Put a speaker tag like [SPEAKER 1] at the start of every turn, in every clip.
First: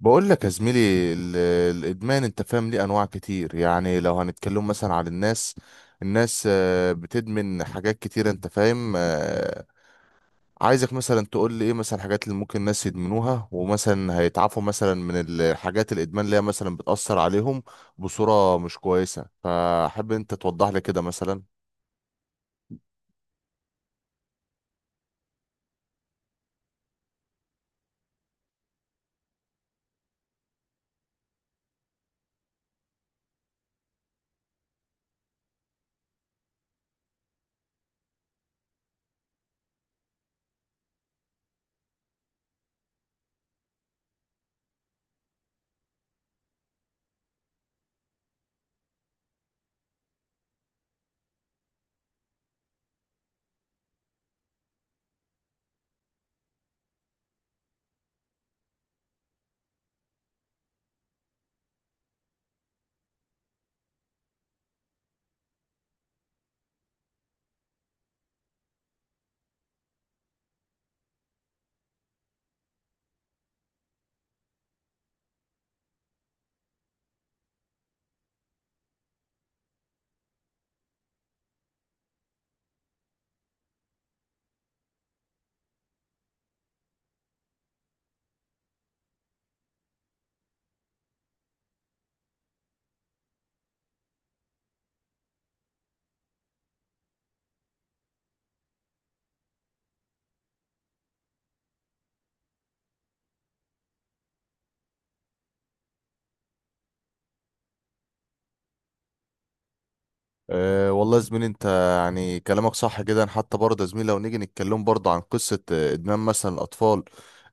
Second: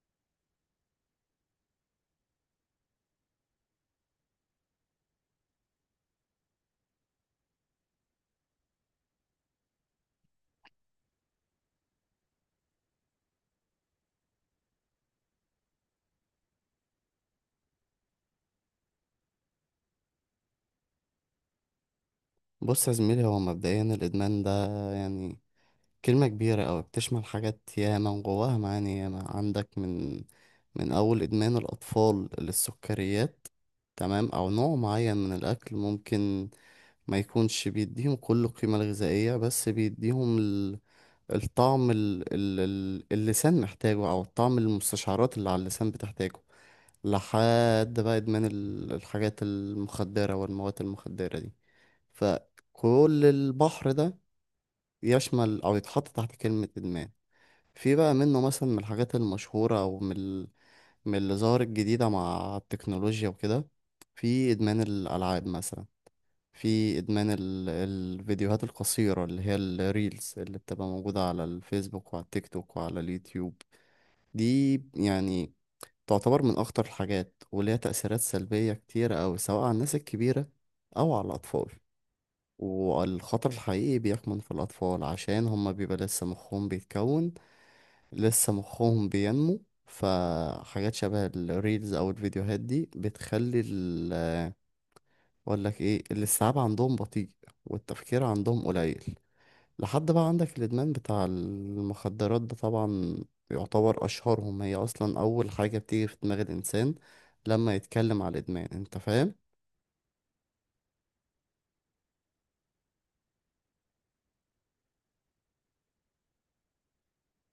[SPEAKER 1] بقول لك يا زميلي، ال- الادمان، انت فاهم، ليه انواع كتير. يعني لو هنتكلم مثلا عن الناس بتدمن حاجات كتير، انت فاهم. عايزك مثلا تقول لي ايه مثلا الحاجات اللي ممكن الناس يدمنوها، ومثلا هيتعافوا مثلا من الحاجات، الادمان اللي هي مثلا بتأثر عليهم بصورة مش كويسة، فحب انت توضح لي كده مثلا.
[SPEAKER 2] بص يا زميلي، هو مبدئيا الإدمان ده يعني كلمة كبيرة أوي، بتشمل حاجات ياما وجواها معاني ياما. عندك من أول إدمان الأطفال للسكريات، تمام؟ أو نوع معين من الأكل ممكن ما يكونش بيديهم كل القيمة الغذائية، بس بيديهم الطعم اللسان محتاجه، أو الطعم المستشعرات اللي على اللسان بتحتاجه. لحد بقى إدمان الحاجات المخدرة والمواد المخدرة دي. فكل البحر ده يشمل أو يتحط تحت كلمة إدمان. في بقى منه مثلا من الحاجات المشهورة، أو من من اللي ظهرت جديدة مع التكنولوجيا وكده. في إدمان الألعاب مثلا، في إدمان الفيديوهات القصيرة اللي هي الريلز، اللي بتبقى موجودة على الفيسبوك وعلى التيك توك وعلى اليوتيوب. دي يعني تعتبر من أخطر الحاجات، وليها تأثيرات سلبية كتيرة أوي، سواء على الناس الكبيرة أو على الأطفال. والخطر الحقيقي بيكمن في الأطفال، عشان هما بيبقى لسه مخهم بيتكون، لسه مخهم بينمو. فحاجات شبه الريلز أو الفيديوهات دي بتخلي ال أقول لك إيه، الاستيعاب عندهم بطيء والتفكير عندهم قليل. لحد بقى عندك الإدمان بتاع المخدرات ده، طبعا يعتبر أشهرهم، هي أصلا أول حاجة بتيجي في دماغ الإنسان لما يتكلم على الإدمان. أنت فاهم؟
[SPEAKER 1] أه والله يا زميلي، انت يعني كلامك صح جدا. حتى برضه يا زميلي لو نيجي نتكلم برضه عن قصة ادمان مثلا الاطفال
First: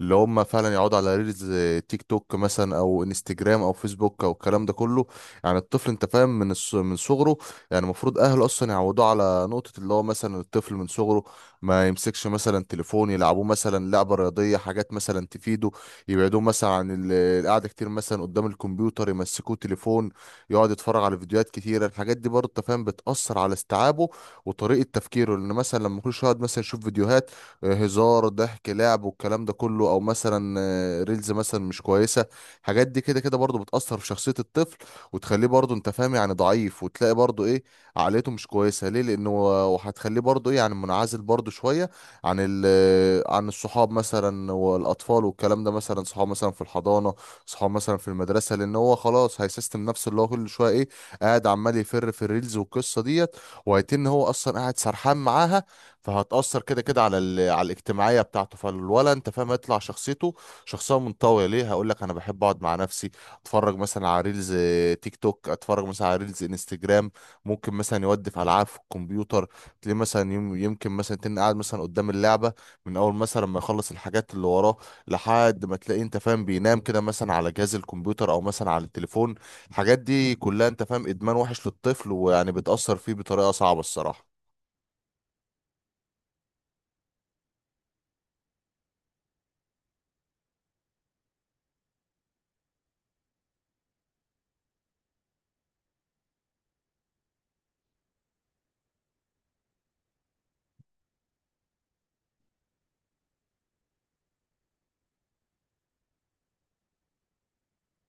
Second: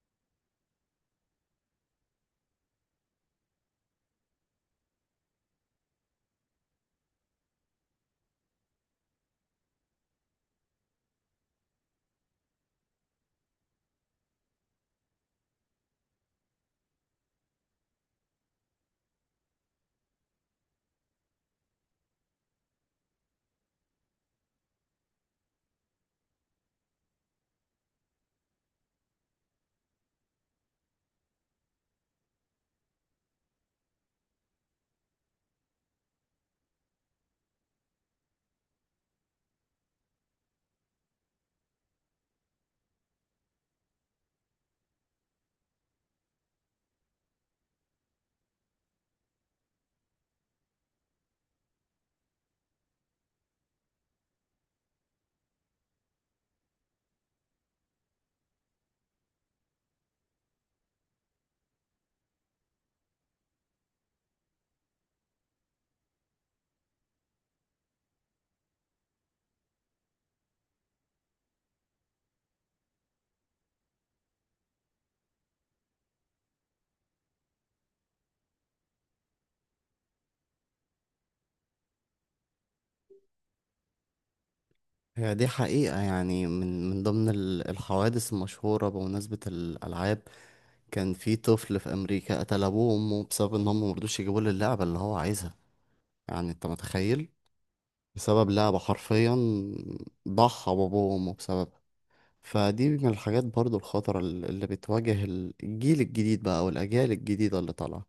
[SPEAKER 1] اللي هم فعلا يقعدوا على ريلز، تيك توك مثلا، او انستجرام او فيسبوك او الكلام ده كله. يعني الطفل انت فاهم من من صغره، يعني المفروض اهله اصلا يعودوه على نقطة، اللي هو مثلا الطفل من صغره ما يمسكش مثلا تليفون، يلعبوه مثلا لعبة رياضية، حاجات مثلا تفيده، يبعدوه مثلا عن القعدة كتير مثلا قدام الكمبيوتر، يمسكوه تليفون يقعد يتفرج على فيديوهات كتيرة. الحاجات دي برضه أنت فاهم بتأثر على استيعابه وطريقة تفكيره، لأن مثلا لما كل شوية يقعد مثلا يشوف فيديوهات هزار ضحك لعب والكلام ده كله، أو مثلا ريلز مثلا مش كويسة، الحاجات دي كده كده برضه بتأثر في شخصية الطفل، وتخليه برضه أنت فاهم يعني ضعيف، وتلاقي برضه إيه، عقليته مش كويسة ليه، لأنه وهتخليه برضه إيه يعني منعزل برضه شوية عن ال آه، عن الصحاب مثلا والأطفال والكلام ده، مثلا صحاب مثلا في الحضانة، صحاب مثلا في المدرسه، لان هو خلاص هيسيستم نفسه، اللي هو كل شويه ايه، قاعد عمال يفر في الريلز والقصه ديت، وهيتن هو اصلا قاعد سرحان معاها. فهتاثر كده كده على على الاجتماعيه بتاعته، فالولا انت فاهم هيطلع شخصيته شخصيه منطويه، ليه، هقول لك انا بحب اقعد مع نفسي، اتفرج مثلا على ريلز، تيك توك، اتفرج مثلا على ريلز انستجرام، ممكن مثلا يودف العاب في الكمبيوتر، تلاقيه مثلا يمكن مثلا تن قاعد مثلا قدام اللعبه، من اول مثلا ما يخلص الحاجات اللي وراه، لحد ما تلاقيه انت فاهم بينام كده مثلا على جهاز الكمبيوتر او مثلا على التليفون. الحاجات دي كلها انت فاهم ادمان وحش للطفل، ويعني بتأثر فيه بطريقة صعبة الصراحة.
[SPEAKER 2] هي دي حقيقة، يعني من ضمن الحوادث المشهورة، بمناسبة الألعاب كان في طفل في أمريكا قتل أبوه وأمه بسبب إن هم مرضوش يجيبوا له اللعبة اللي هو عايزها. يعني أنت متخيل؟ بسبب لعبة حرفيا ضحى بأبوه وأمه بسببها. فدي من الحاجات برضو الخطرة اللي بتواجه الجيل الجديد بقى والأجيال الجديدة اللي طالعة.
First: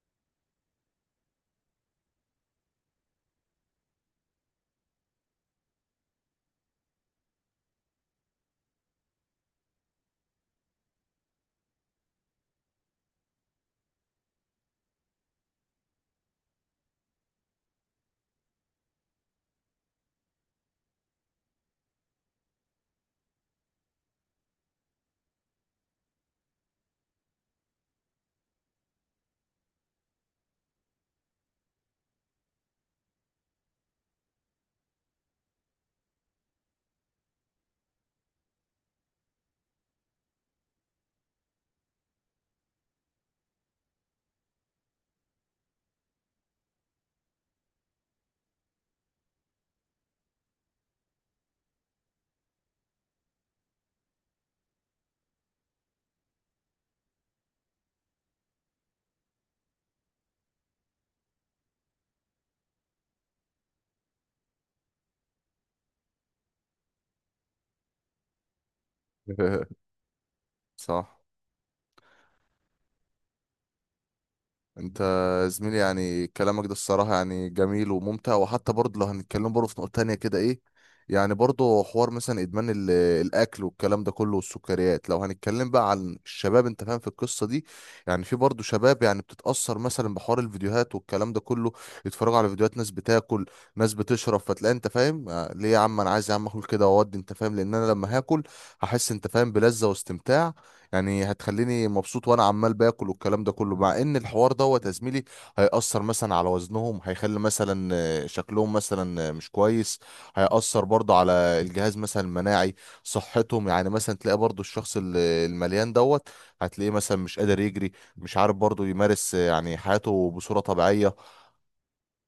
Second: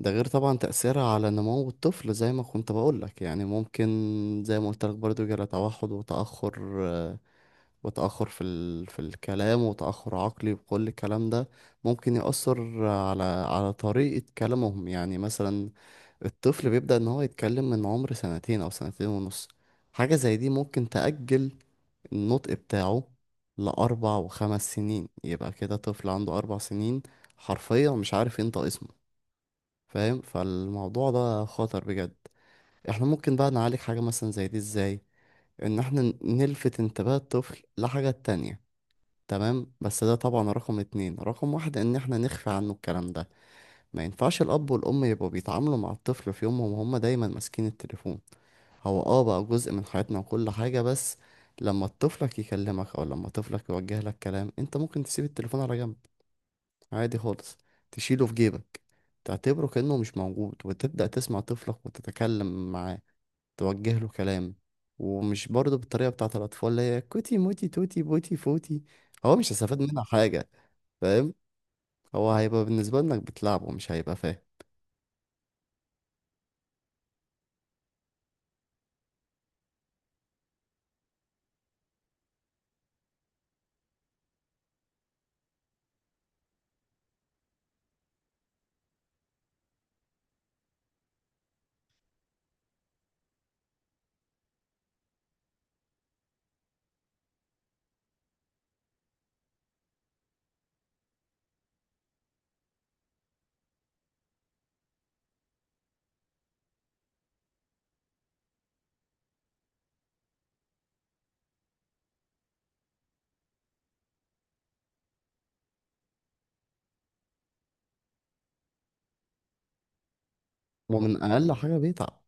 [SPEAKER 2] ده غير طبعا تأثيرها على نمو الطفل، زي ما كنت بقولك، يعني ممكن زي ما قلت لك برضو يجرى توحد وتأخر، وتأخر في في الكلام، وتأخر عقلي، وكل الكلام ده ممكن يأثر على طريقة كلامهم. يعني مثلا الطفل بيبدأ إن هو يتكلم من عمر سنتين أو سنتين ونص، حاجة زي دي ممكن تأجل النطق بتاعه لأربع وخمس سنين. يبقى كده طفل عنده 4 سنين حرفيا مش عارف ينطق اسمه، فاهم؟ فالموضوع ده خطر بجد. احنا ممكن بقى نعالج حاجة مثلا زي دي ازاي؟ إن احنا نلفت انتباه الطفل لحاجة تانية، تمام، بس ده طبعا رقم اتنين. رقم واحد ان احنا نخفي عنه الكلام ده. ما ينفعش الاب والام يبقوا بيتعاملوا مع الطفل في يومهم وهم دايما ماسكين التليفون. هو اه، بقى جزء من حياتنا وكل حاجة، بس لما طفلك يكلمك، او لما طفلك يوجه لك كلام، انت ممكن تسيب التليفون على جنب عادي خالص، تشيله في جيبك، تعتبره كأنه مش موجود، وتبدأ تسمع طفلك وتتكلم معاه، توجه له كلام. ومش برضه بالطريقة بتاعت الأطفال اللي هي كوتي موتي توتي بوتي فوتي، هو مش هيستفاد منها حاجة،
[SPEAKER 1] صح.
[SPEAKER 2] فاهم؟ هو هيبقى بالنسبة لك بتلعبه، مش هيبقى فاهم.
[SPEAKER 1] انت زميلي يعني كلامك ده الصراحة يعني جميل وممتع. وحتى برضه لو هنتكلم برضه في نقطة تانية كده ايه، يعني برضه حوار مثلا ادمان الاكل والكلام ده كله والسكريات. لو هنتكلم بقى عن الشباب انت فاهم في القصة دي، يعني في برضه شباب يعني بتتأثر مثلا بحوار الفيديوهات والكلام ده كله، يتفرجوا على فيديوهات ناس بتاكل ناس بتشرب، فتلاقي انت فاهم ليه يا عم، انا عايز يا عم اكل كده واودي، انت فاهم، لان انا لما هاكل هحس انت فاهم بلذة واستمتاع، يعني هتخليني مبسوط وانا عمال باكل والكلام ده كله. مع ان الحوار دوت يا زميلي هيأثر مثلا على وزنهم، هيخلي مثلا شكلهم مثلا مش كويس، هيأثر برضه على الجهاز مثلا المناعي، صحتهم، يعني مثلا تلاقي برضه الشخص المليان دوت هتلاقيه مثلا مش قادر يجري، مش عارف برضه يمارس يعني حياته بصورة طبيعية.
[SPEAKER 2] ومن أقل حاجة بيتعب.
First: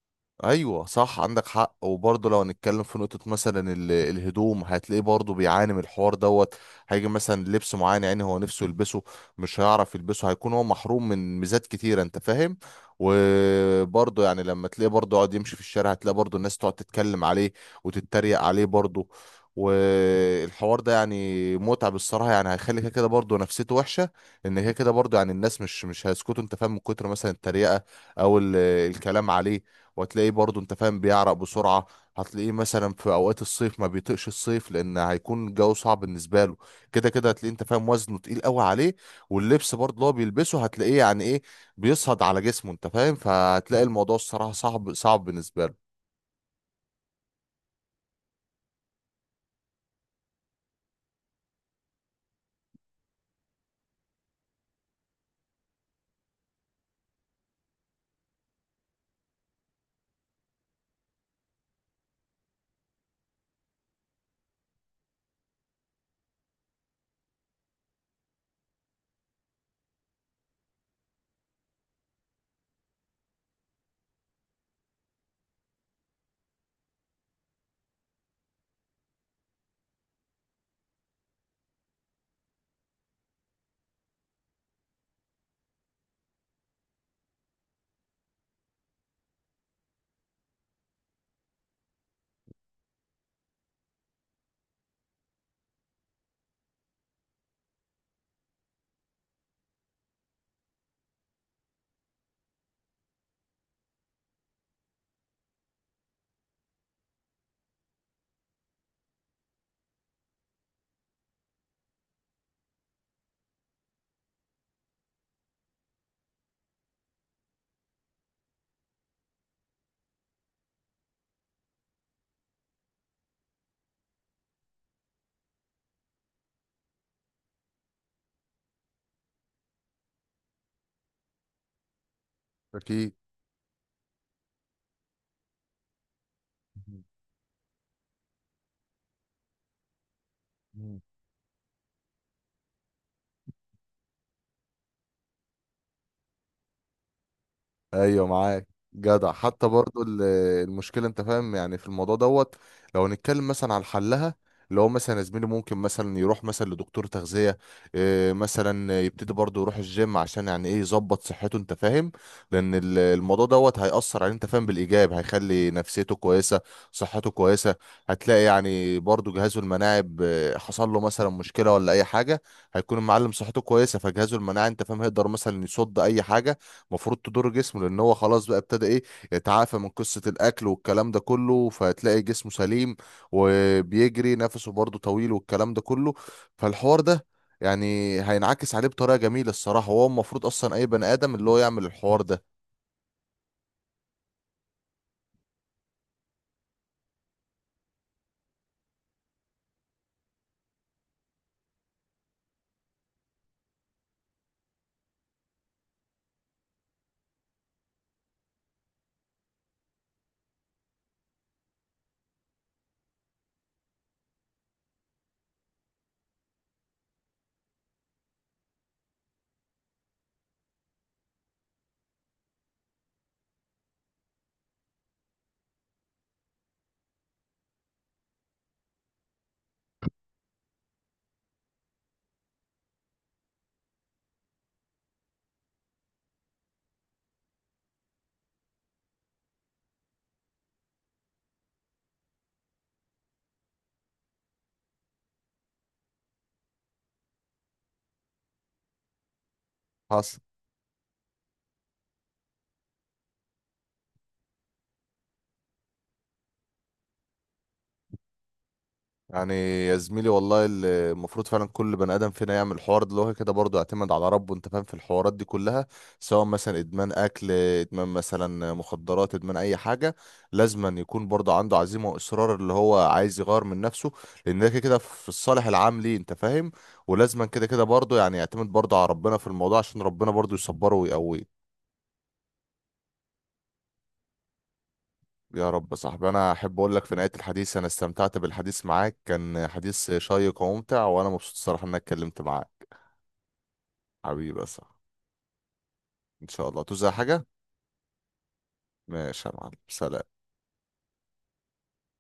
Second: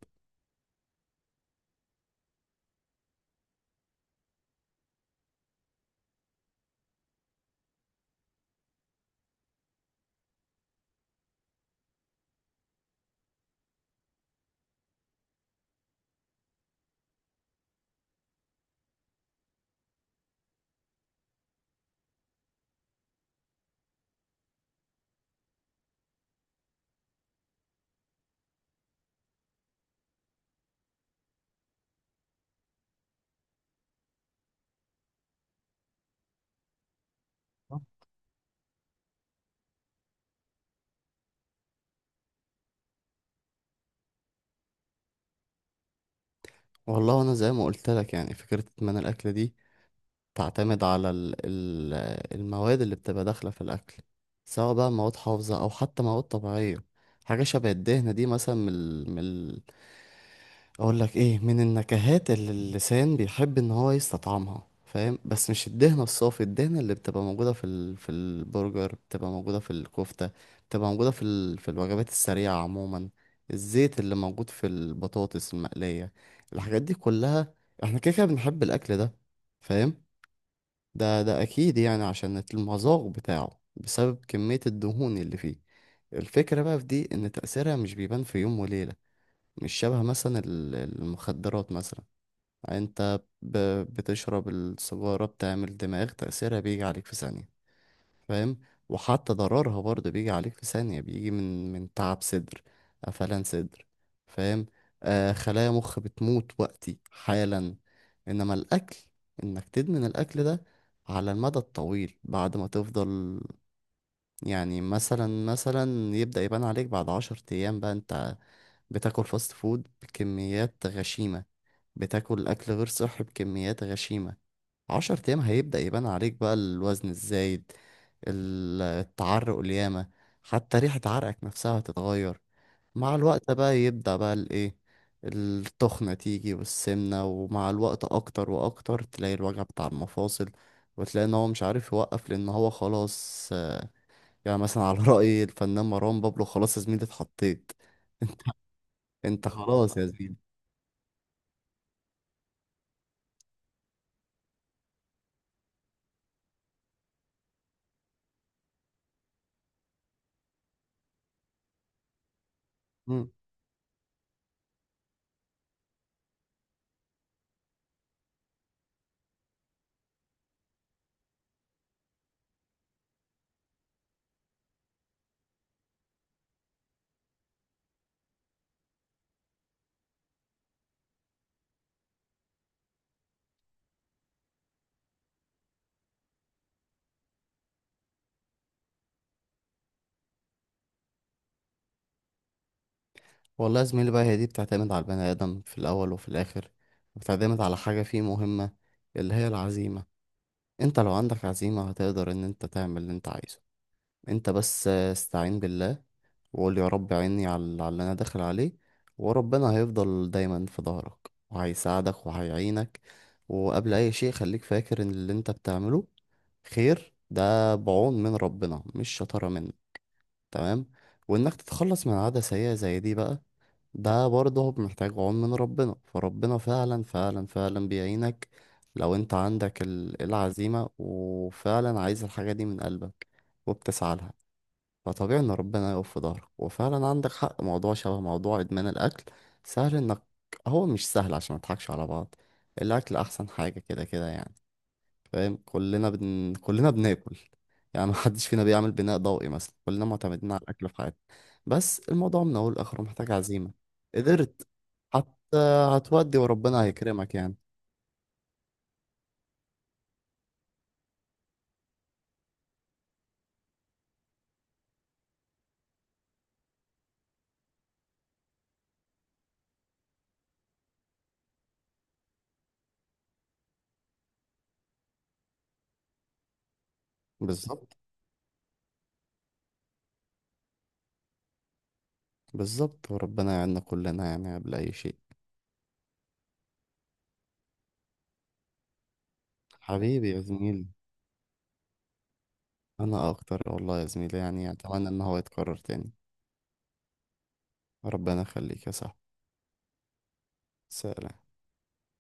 [SPEAKER 1] ايوه صح، عندك حق. وبرضه لو هنتكلم في نقطه مثلا الهدوم، هتلاقيه برضه بيعاني من الحوار دوت، هيجي مثلا لبس معين يعني هو نفسه يلبسه، مش هيعرف يلبسه، هيكون هو محروم من ميزات كتيره انت فاهم. وبرضه يعني لما تلاقيه برضه يقعد يمشي في الشارع، هتلاقي برضه الناس تقعد تتكلم عليه وتتريق عليه برضه، والحوار ده يعني متعب الصراحه، يعني هيخلي كده كده برضه نفسيته وحشه، ان كده كده برضه يعني الناس مش هيسكتوا انت فاهم من كتر مثلا التريقه او الكلام عليه. وهتلاقيه برضو انت فاهم بيعرق بسرعة، هتلاقيه مثلا في اوقات الصيف ما بيطيقش الصيف، لان هيكون الجو صعب بالنسبة له، كده كده هتلاقيه انت فاهم وزنه تقيل قوي عليه، واللبس برضو اللي هو بيلبسه هتلاقيه يعني ايه، بيصهد على جسمه انت فاهم. فهتلاقي الموضوع الصراحة صعب صعب بالنسبة له.
[SPEAKER 2] والله أنا زي ما قلت لك، يعني فكرة إدمان الأكل دي تعتمد على المواد اللي بتبقى داخلة في الأكل، سواء بقى مواد حافظة أو حتى مواد طبيعية. حاجة شبه الدهنة دي مثلا من من اقول لك ايه، من النكهات اللي اللسان بيحب ان هو يستطعمها، فاهم؟ بس مش الدهنة الصافي، الدهنة اللي بتبقى موجودة في في البرجر، بتبقى موجودة في الكفتة، بتبقى موجودة في في الوجبات السريعة عموما، الزيت اللي موجود في البطاطس المقلية، الحاجات دي كلها. احنا كده كده بنحب الاكل ده، فاهم؟ ده اكيد، يعني عشان المذاق بتاعه بسبب كمية الدهون اللي فيه. الفكرة بقى في دي ان تأثيرها مش بيبان في يوم وليلة، مش شبه مثلا المخدرات مثلا. انت بتشرب السجارة، بتعمل دماغ، تأثيرها بيجي عليك في ثانية، فاهم؟ وحتى ضررها برضه بيجي عليك في ثانية، بيجي من تعب صدر، قفلان صدر، فاهم؟ آه، خلايا مخ بتموت وقتي حالا. انما الاكل، انك تدمن الاكل ده على المدى الطويل، بعد ما تفضل، يعني مثلا يبدأ يبان عليك بعد 10 أيام. بقى أنت بتاكل فاست فود بكميات غشيمة، بتاكل أكل غير صحي بكميات غشيمة، 10 أيام هيبدأ يبان عليك بقى الوزن الزايد، التعرق الياما، حتى ريحة عرقك نفسها هتتغير. مع الوقت بقى يبدأ بقى الإيه، التخنة تيجي
[SPEAKER 1] أكيد.
[SPEAKER 2] والسمنة، ومع الوقت أكتر وأكتر تلاقي الوجع بتاع المفاصل، وتلاقي إن هو مش عارف يوقف لأن هو خلاص. يعني مثلا على رأي الفنان مروان بابلو، خلاص يا زميلي، اتحطيت.
[SPEAKER 1] ايوه
[SPEAKER 2] انت،
[SPEAKER 1] معاك، جدع.
[SPEAKER 2] انت
[SPEAKER 1] حتى
[SPEAKER 2] خلاص
[SPEAKER 1] برضو
[SPEAKER 2] يا زميلي.
[SPEAKER 1] المشكله انت فاهم يعني في الموضوع دوت، لو هنتكلم مثلا على حلها، اللي هو مثلا يا زميلي ممكن مثلا يروح مثلا لدكتور تغذيه، مثلا يبتدي برضو يروح الجيم، عشان يعني ايه يظبط صحته انت فاهم، لان
[SPEAKER 2] مم.
[SPEAKER 1] الموضوع دوت هيأثر عليه انت فاهم بالايجاب، هيخلي نفسيته كويسه، صحته كويسه. هتلاقي يعني برضو جهازه المناعي، حصل له مثلا مشكله ولا اي حاجه، هيكون المعلم صحته كويسه، فجهازه المناعي انت فاهم هيقدر مثلا يصد اي حاجه المفروض تضر جسمه، لان هو خلاص بقى ابتدى ايه، يتعافى من قصة الاكل والكلام ده كله. فهتلاقي جسمه سليم، وبيجري نفسه برضه طويل والكلام ده كله. فالحوار ده يعني هينعكس عليه بطريقة جميلة الصراحة. وهو المفروض اصلا اي بني ادم اللي هو يعمل الحوار ده.
[SPEAKER 2] والله يا زميلي بقى، هي دي بتعتمد على البني آدم في الأول وفي الآخر، بتعتمد على حاجة فيه مهمة، اللي هي العزيمة. انت لو عندك عزيمة، هتقدر ان انت تعمل اللي انت عايزه. انت بس استعين بالله، وقول يا رب عيني على اللي انا داخل عليه، وربنا هيفضل دايما في ظهرك وهيساعدك وهيعينك. وقبل اي شيء خليك فاكر ان اللي انت بتعمله خير، ده بعون من ربنا مش شطارة منه، تمام؟ وإنك تتخلص من عادة سيئة زي دي بقى، ده برضه محتاج عون من ربنا، فربنا فعلا فعلا فعلا بيعينك لو انت عندك العزيمة، وفعلا عايز الحاجة دي من قلبك وبتسعى لها، فطبيعي ان ربنا يقف في ظهرك. وفعلا عندك حق، موضوع شبه موضوع ادمان الاكل، سهل انك، هو مش سهل عشان ما نضحكش على بعض. الاكل احسن حاجة كده كده يعني، فاهم؟ كلنا بناكل، يعني ما حدش فينا بيعمل بناء ضوئي مثلا، كلنا
[SPEAKER 1] حصل.
[SPEAKER 2] معتمدين على الاكل في حياتنا. بس الموضوع من اول لاخره محتاج عزيمه، قدرت حتى هتودي وربنا هيكرمك يعني.
[SPEAKER 1] يعني يا زميلي والله اللي المفروض فعلا كل بني ادم فينا يعمل الحوار ده، اللي هو كده برضه يعتمد على ربه انت فاهم في الحوارات دي كلها، سواء مثلا ادمان اكل، ادمان مثلا مخدرات، ادمان اي حاجه. لازم أن يكون برضه عنده عزيمه واصرار اللي هو عايز يغير من نفسه، لان ده كده كده في الصالح العام ليه انت فاهم. ولازم كده كده
[SPEAKER 2] بالظبط،
[SPEAKER 1] برضه يعني يعتمد برضه على ربنا في الموضوع، عشان ربنا برضه يصبره ويقويه.
[SPEAKER 2] بالظبط، وربنا يعيننا كلنا يعني قبل اي شيء.
[SPEAKER 1] يا رب. يا صاحبي انا احب اقول لك في نهايه الحديث، انا استمتعت بالحديث معاك، كان حديث
[SPEAKER 2] حبيبي يا
[SPEAKER 1] شيق
[SPEAKER 2] زميلي،
[SPEAKER 1] وممتع، وانا مبسوط الصراحه ان انا اتكلمت معاك.
[SPEAKER 2] انا اكتر والله يا زميلي،
[SPEAKER 1] حبيبي.
[SPEAKER 2] يعني
[SPEAKER 1] صح،
[SPEAKER 2] اتمنى ان هو يتكرر تاني.
[SPEAKER 1] ان شاء الله توزع حاجة.
[SPEAKER 2] ربنا يخليك يا صاحبي.
[SPEAKER 1] ماشي يا معلم، سلام.
[SPEAKER 2] سلام.